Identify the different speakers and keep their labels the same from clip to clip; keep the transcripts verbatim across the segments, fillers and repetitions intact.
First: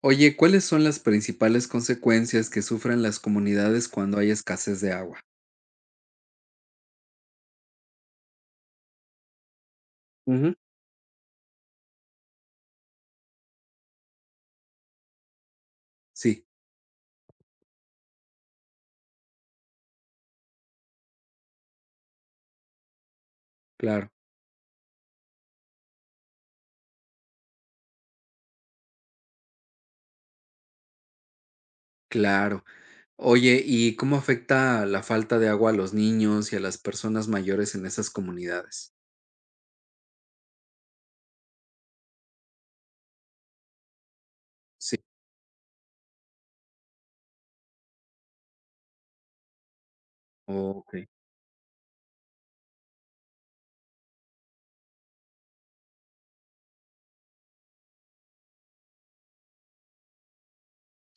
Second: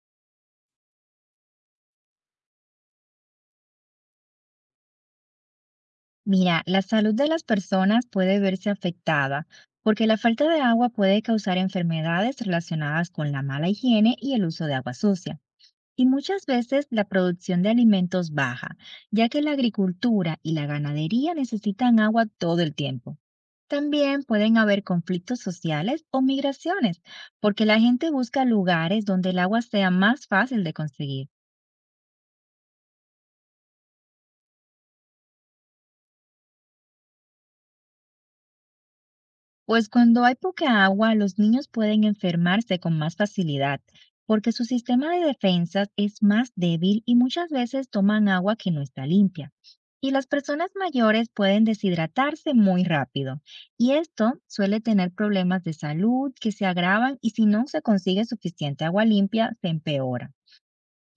Speaker 1: Oye, ¿cuáles son las principales consecuencias que sufren las comunidades cuando hay escasez de agua?
Speaker 2: Mira, la salud de las personas puede verse afectada porque la falta
Speaker 1: Ujú.
Speaker 2: de agua puede causar enfermedades relacionadas con la mala higiene y el uso de agua sucia. Y muchas
Speaker 1: Sí.
Speaker 2: veces la producción de alimentos baja, ya que la agricultura y la ganadería necesitan agua todo el tiempo.
Speaker 1: Claro,
Speaker 2: También pueden haber conflictos sociales o migraciones, porque la gente busca lugares donde el agua sea más fácil de conseguir.
Speaker 1: claro. Oye, ¿y cómo afecta la falta de agua a los niños y a las personas mayores en esas comunidades?
Speaker 2: Pues cuando hay poca agua, los niños pueden enfermarse con más facilidad, porque su
Speaker 1: Sí.
Speaker 2: sistema de defensas es más débil y muchas veces toman agua que no está limpia. Y las personas
Speaker 1: Ok,
Speaker 2: mayores pueden deshidratarse muy rápido. Y esto suele tener problemas de salud que se agravan, y si no se consigue suficiente agua limpia, se empeora.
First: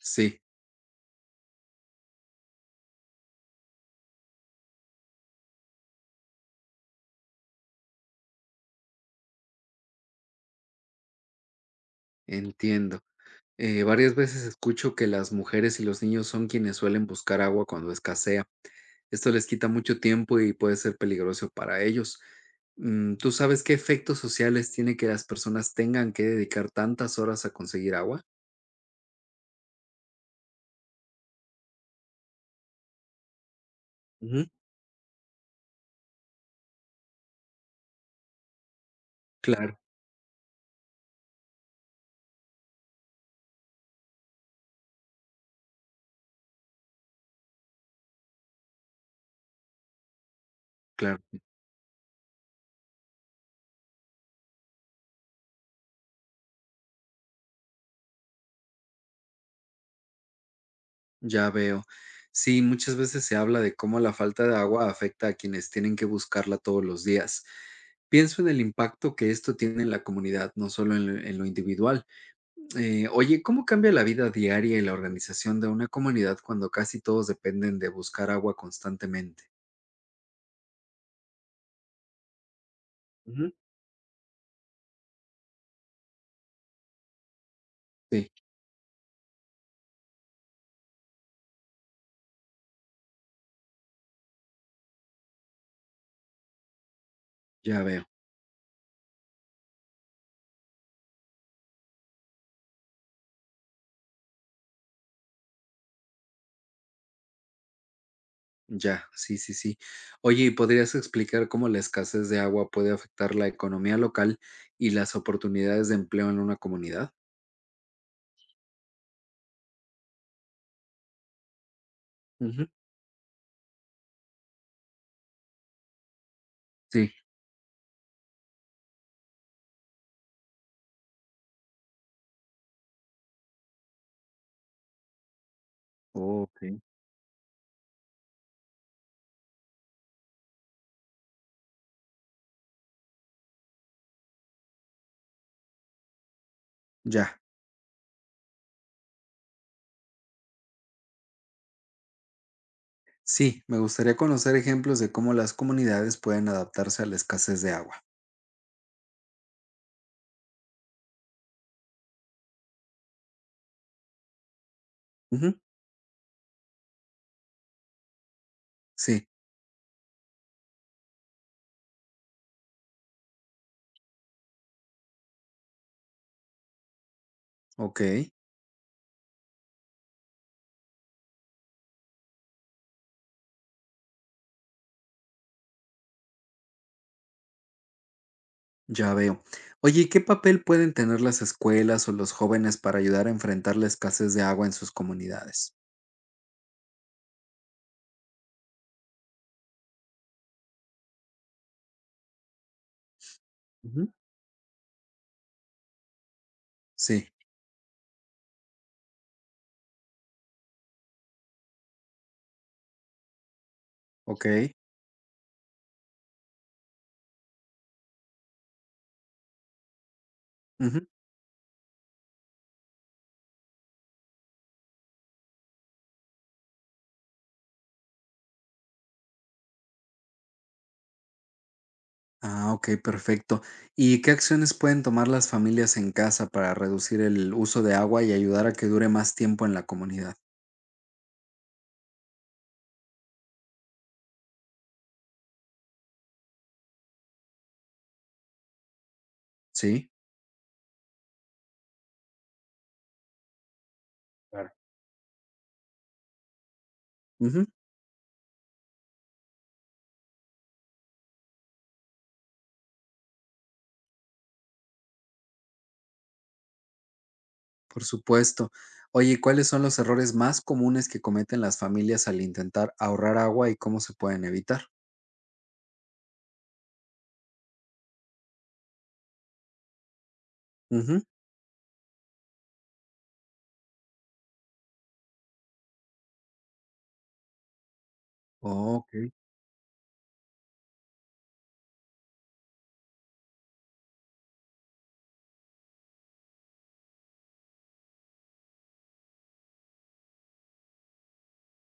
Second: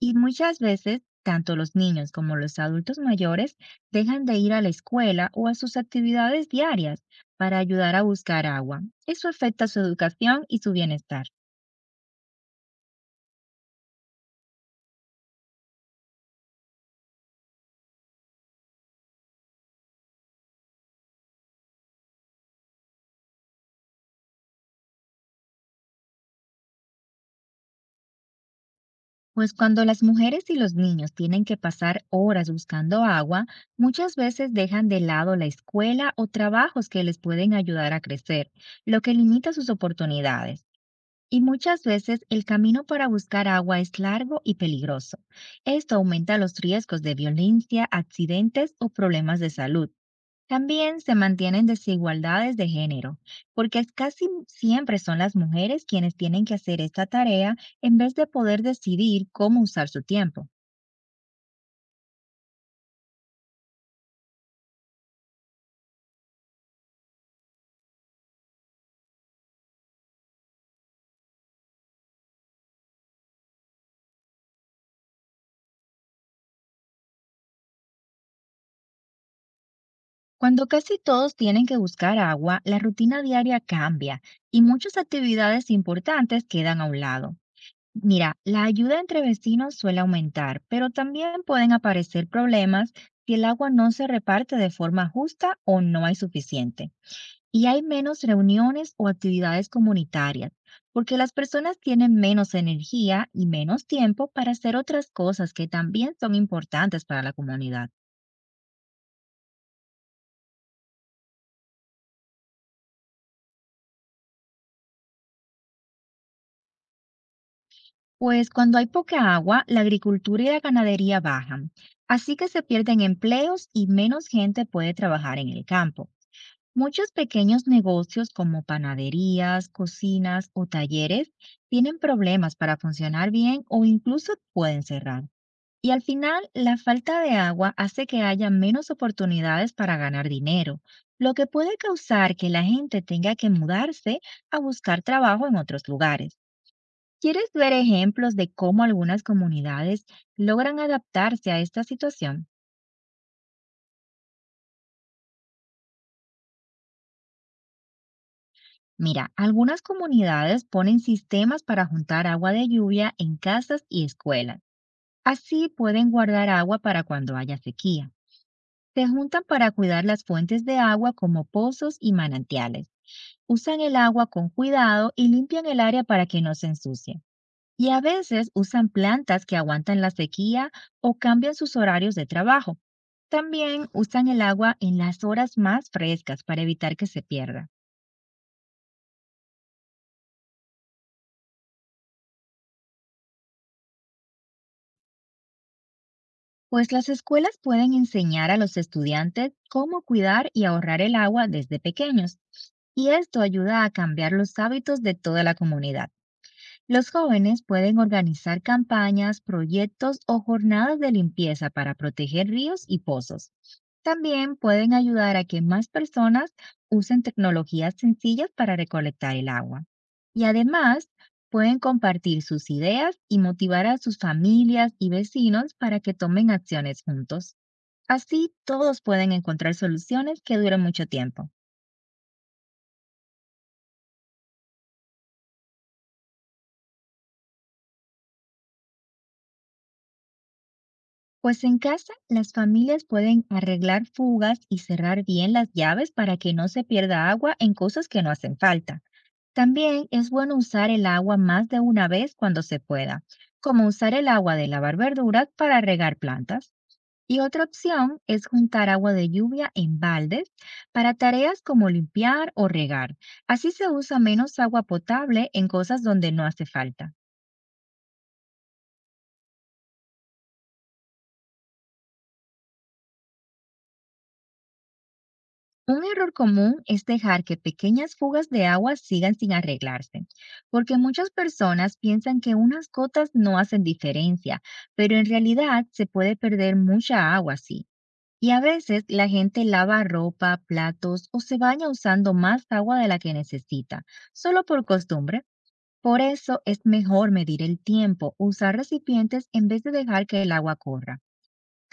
Speaker 2: Y muchas veces, tanto los niños como los adultos mayores dejan de ir a la escuela o a sus actividades diarias para ayudar a buscar agua. Eso afecta su educación y su bienestar.
Speaker 1: entiendo. Eh, varias veces escucho que las mujeres y los niños son quienes suelen buscar agua cuando escasea. Esto les quita mucho tiempo y puede ser peligroso para ellos. Mm, ¿tú sabes qué efectos sociales tiene que las personas tengan que dedicar tantas horas a conseguir agua?
Speaker 2: Pues cuando las mujeres y los niños tienen que pasar horas buscando agua, muchas
Speaker 1: Ujú.
Speaker 2: veces dejan de lado la escuela o trabajos que les pueden ayudar a crecer, lo que limita sus
Speaker 1: Claro,
Speaker 2: oportunidades. Y muchas veces el camino para buscar agua es largo y peligroso. Esto aumenta los riesgos de violencia, accidentes o problemas de salud. También se
Speaker 1: claro,
Speaker 2: mantienen desigualdades de género, porque es casi siempre son las mujeres quienes tienen que hacer esta tarea en vez de poder decidir cómo usar su tiempo.
Speaker 1: ya veo. Sí, muchas veces se habla de cómo la falta de agua afecta a quienes tienen que buscarla todos los días. Pienso en el impacto que esto tiene en la comunidad, no solo en lo en lo individual. Eh, oye, ¿cómo cambia la vida diaria y la organización de una comunidad cuando casi todos dependen de buscar agua constantemente?
Speaker 2: Cuando casi todos tienen que buscar agua, la rutina
Speaker 1: Ujú.
Speaker 2: diaria cambia y muchas actividades importantes quedan a un lado.
Speaker 1: Sí,
Speaker 2: Mira, la ayuda entre vecinos suele aumentar, pero también pueden aparecer problemas si el agua no se reparte de forma justa o no hay suficiente. Y hay
Speaker 1: ya veo,
Speaker 2: menos reuniones o actividades comunitarias, porque las personas tienen menos energía y menos tiempo para hacer otras cosas que también son importantes para la comunidad.
Speaker 1: ya, sí, sí, sí. Oye, ¿y podrías explicar cómo la escasez de agua puede afectar la economía local y las oportunidades de empleo en una comunidad?
Speaker 2: Pues cuando hay poca agua, la agricultura y la ganadería bajan, así que se
Speaker 1: Ujú.
Speaker 2: pierden empleos y menos gente puede trabajar en el campo. Muchos
Speaker 1: Sí.
Speaker 2: pequeños negocios como panaderías, cocinas o talleres tienen problemas para funcionar bien o incluso pueden cerrar. Y al final, la
Speaker 1: Ok.
Speaker 2: falta de agua hace que haya menos oportunidades para ganar dinero, lo que puede causar que la gente tenga que mudarse a buscar trabajo en otros lugares.
Speaker 1: Ya.
Speaker 2: ¿Quieres ver ejemplos de cómo algunas comunidades logran adaptarse a esta situación?
Speaker 1: Sí, me gustaría conocer ejemplos de cómo las comunidades pueden adaptarse a la escasez de agua.
Speaker 2: Mira, algunas comunidades ponen sistemas para juntar agua de lluvia en casas y escuelas.
Speaker 1: Ujú.
Speaker 2: Así pueden guardar agua para cuando haya sequía. Se
Speaker 1: Sí.
Speaker 2: juntan para cuidar las fuentes de agua, como pozos y manantiales. Usan el agua con cuidado y limpian el área para que no se ensucie. Y a
Speaker 1: Ok.
Speaker 2: veces usan plantas que aguantan la sequía o cambian sus horarios de trabajo. También usan el agua en las horas más frescas para evitar que se pierda.
Speaker 1: Ya veo. Oye, ¿y qué papel pueden tener las escuelas o los jóvenes para ayudar a enfrentar la escasez de agua en sus comunidades?
Speaker 2: Pues las escuelas pueden enseñar a los estudiantes cómo cuidar y ahorrar el agua desde pequeños, y esto ayuda a
Speaker 1: Ujú.
Speaker 2: cambiar los hábitos de toda la comunidad. Los
Speaker 1: Sí.
Speaker 2: jóvenes pueden organizar campañas, proyectos o jornadas de limpieza para proteger ríos y pozos.
Speaker 1: Ok.
Speaker 2: También pueden ayudar a que más personas usen tecnologías sencillas para recolectar el agua. Y
Speaker 1: Ujú.
Speaker 2: además, pueden compartir sus ideas y motivar a sus familias y vecinos para que tomen acciones juntos. Así, todos pueden encontrar soluciones que duren mucho tiempo.
Speaker 1: Ah, ok, perfecto. ¿Y qué acciones pueden tomar las familias en casa para reducir el uso de agua y ayudar a que dure más tiempo en la comunidad?
Speaker 2: Pues en casa, las familias pueden arreglar fugas y cerrar bien las llaves para que no se pierda agua en cosas que no hacen falta. También
Speaker 1: Sí.
Speaker 2: es bueno usar el agua más de una vez cuando se pueda, como usar el agua de
Speaker 1: Claro.
Speaker 2: lavar verduras para regar plantas. Y otra
Speaker 1: Ujú.
Speaker 2: opción es juntar agua de lluvia en baldes para tareas como limpiar o regar. Así se usa menos agua potable en cosas donde no hace falta.
Speaker 1: Por supuesto. Oye, ¿cuáles son los errores más comunes que cometen las familias al intentar ahorrar agua y cómo se pueden evitar?
Speaker 2: Un error común es dejar que pequeñas fugas de agua sigan sin arreglarse, porque
Speaker 1: Ujú.
Speaker 2: muchas personas piensan que unas gotas no hacen diferencia, pero en realidad se puede perder mucha agua así. Y a
Speaker 1: Oh,
Speaker 2: veces la
Speaker 1: ok.
Speaker 2: gente lava ropa, platos o se baña usando más agua de la que necesita, solo por costumbre. Por eso es mejor medir el tiempo, usar recipientes en vez de dejar que el agua corra.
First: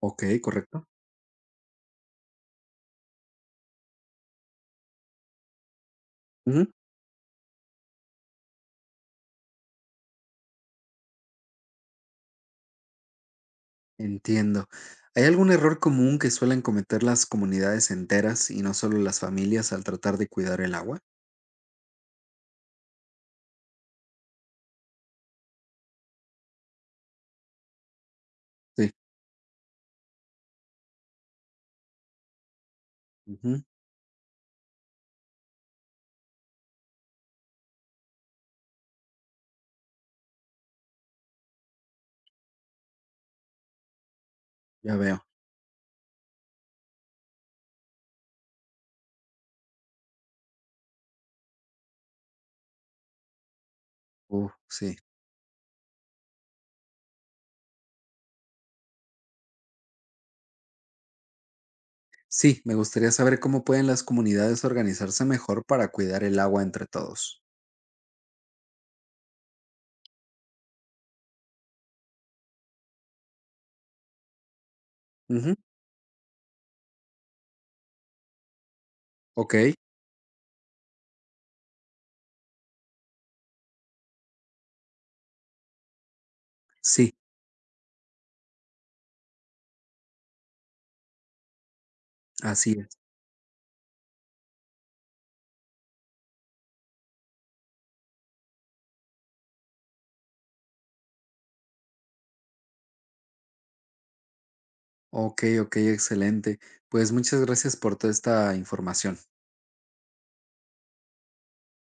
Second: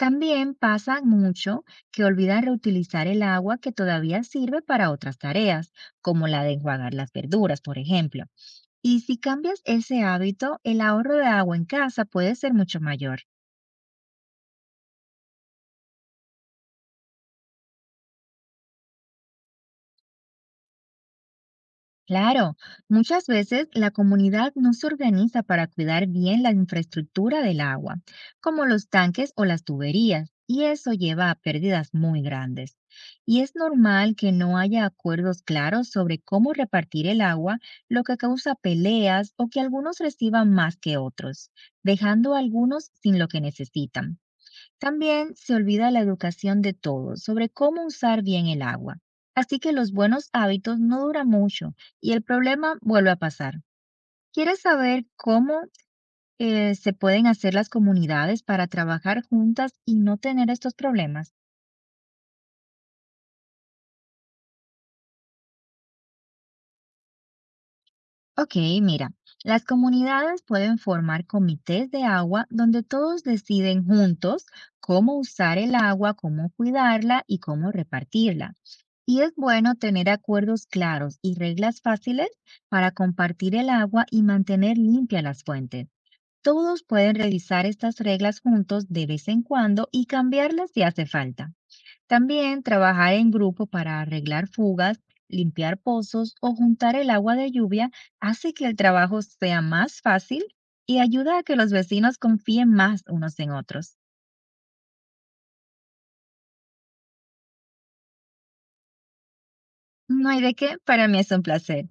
Speaker 1: Ok, correcto.
Speaker 2: pasa mucho que olvidan reutilizar el agua que todavía sirve para otras tareas, como la de
Speaker 1: Ujú.
Speaker 2: enjuagar las verduras, por ejemplo. Y si cambias ese hábito, el ahorro de agua en casa puede ser mucho mayor.
Speaker 1: Entiendo. ¿Hay algún error común que suelen cometer las comunidades enteras y no solo las familias al tratar de cuidar el agua?
Speaker 2: Claro, muchas veces la comunidad no se organiza para cuidar bien la infraestructura del agua, como los
Speaker 1: Sí.
Speaker 2: tanques o las tuberías, y eso lleva a pérdidas muy grandes. Y es
Speaker 1: Ujú.
Speaker 2: normal que no haya acuerdos claros sobre cómo repartir el agua, lo que causa peleas o que algunos reciban más que otros, dejando a algunos sin lo que necesitan.
Speaker 1: Ya veo.
Speaker 2: También se olvida la educación de todos sobre cómo usar bien el agua. Así que los buenos hábitos no duran mucho y el problema vuelve a pasar.
Speaker 1: Uf,
Speaker 2: ¿Quieres
Speaker 1: sí.
Speaker 2: saber cómo eh, se pueden hacer las comunidades para trabajar juntas y no tener estos problemas?
Speaker 1: Sí, me gustaría saber cómo pueden las comunidades organizarse mejor para cuidar el agua entre todos.
Speaker 2: Ok, mira, las comunidades pueden formar comités de agua donde todos deciden juntos cómo
Speaker 1: Ujú.
Speaker 2: usar el agua, cómo cuidarla y cómo repartirla. Y es
Speaker 1: Ok.
Speaker 2: bueno tener acuerdos claros y reglas fáciles para compartir el agua y mantener limpias las fuentes. Todos pueden
Speaker 1: Sí,
Speaker 2: revisar estas reglas juntos de vez en cuando y cambiarlas si hace falta. También
Speaker 1: así es.
Speaker 2: trabajar en grupo para arreglar fugas, limpiar pozos o juntar el agua de lluvia hace que el trabajo sea más fácil y ayuda a que los vecinos confíen más unos en otros.
Speaker 1: Ok, ok, excelente. Pues muchas gracias por toda esta información.
Speaker 2: No hay de qué, para mí es un placer.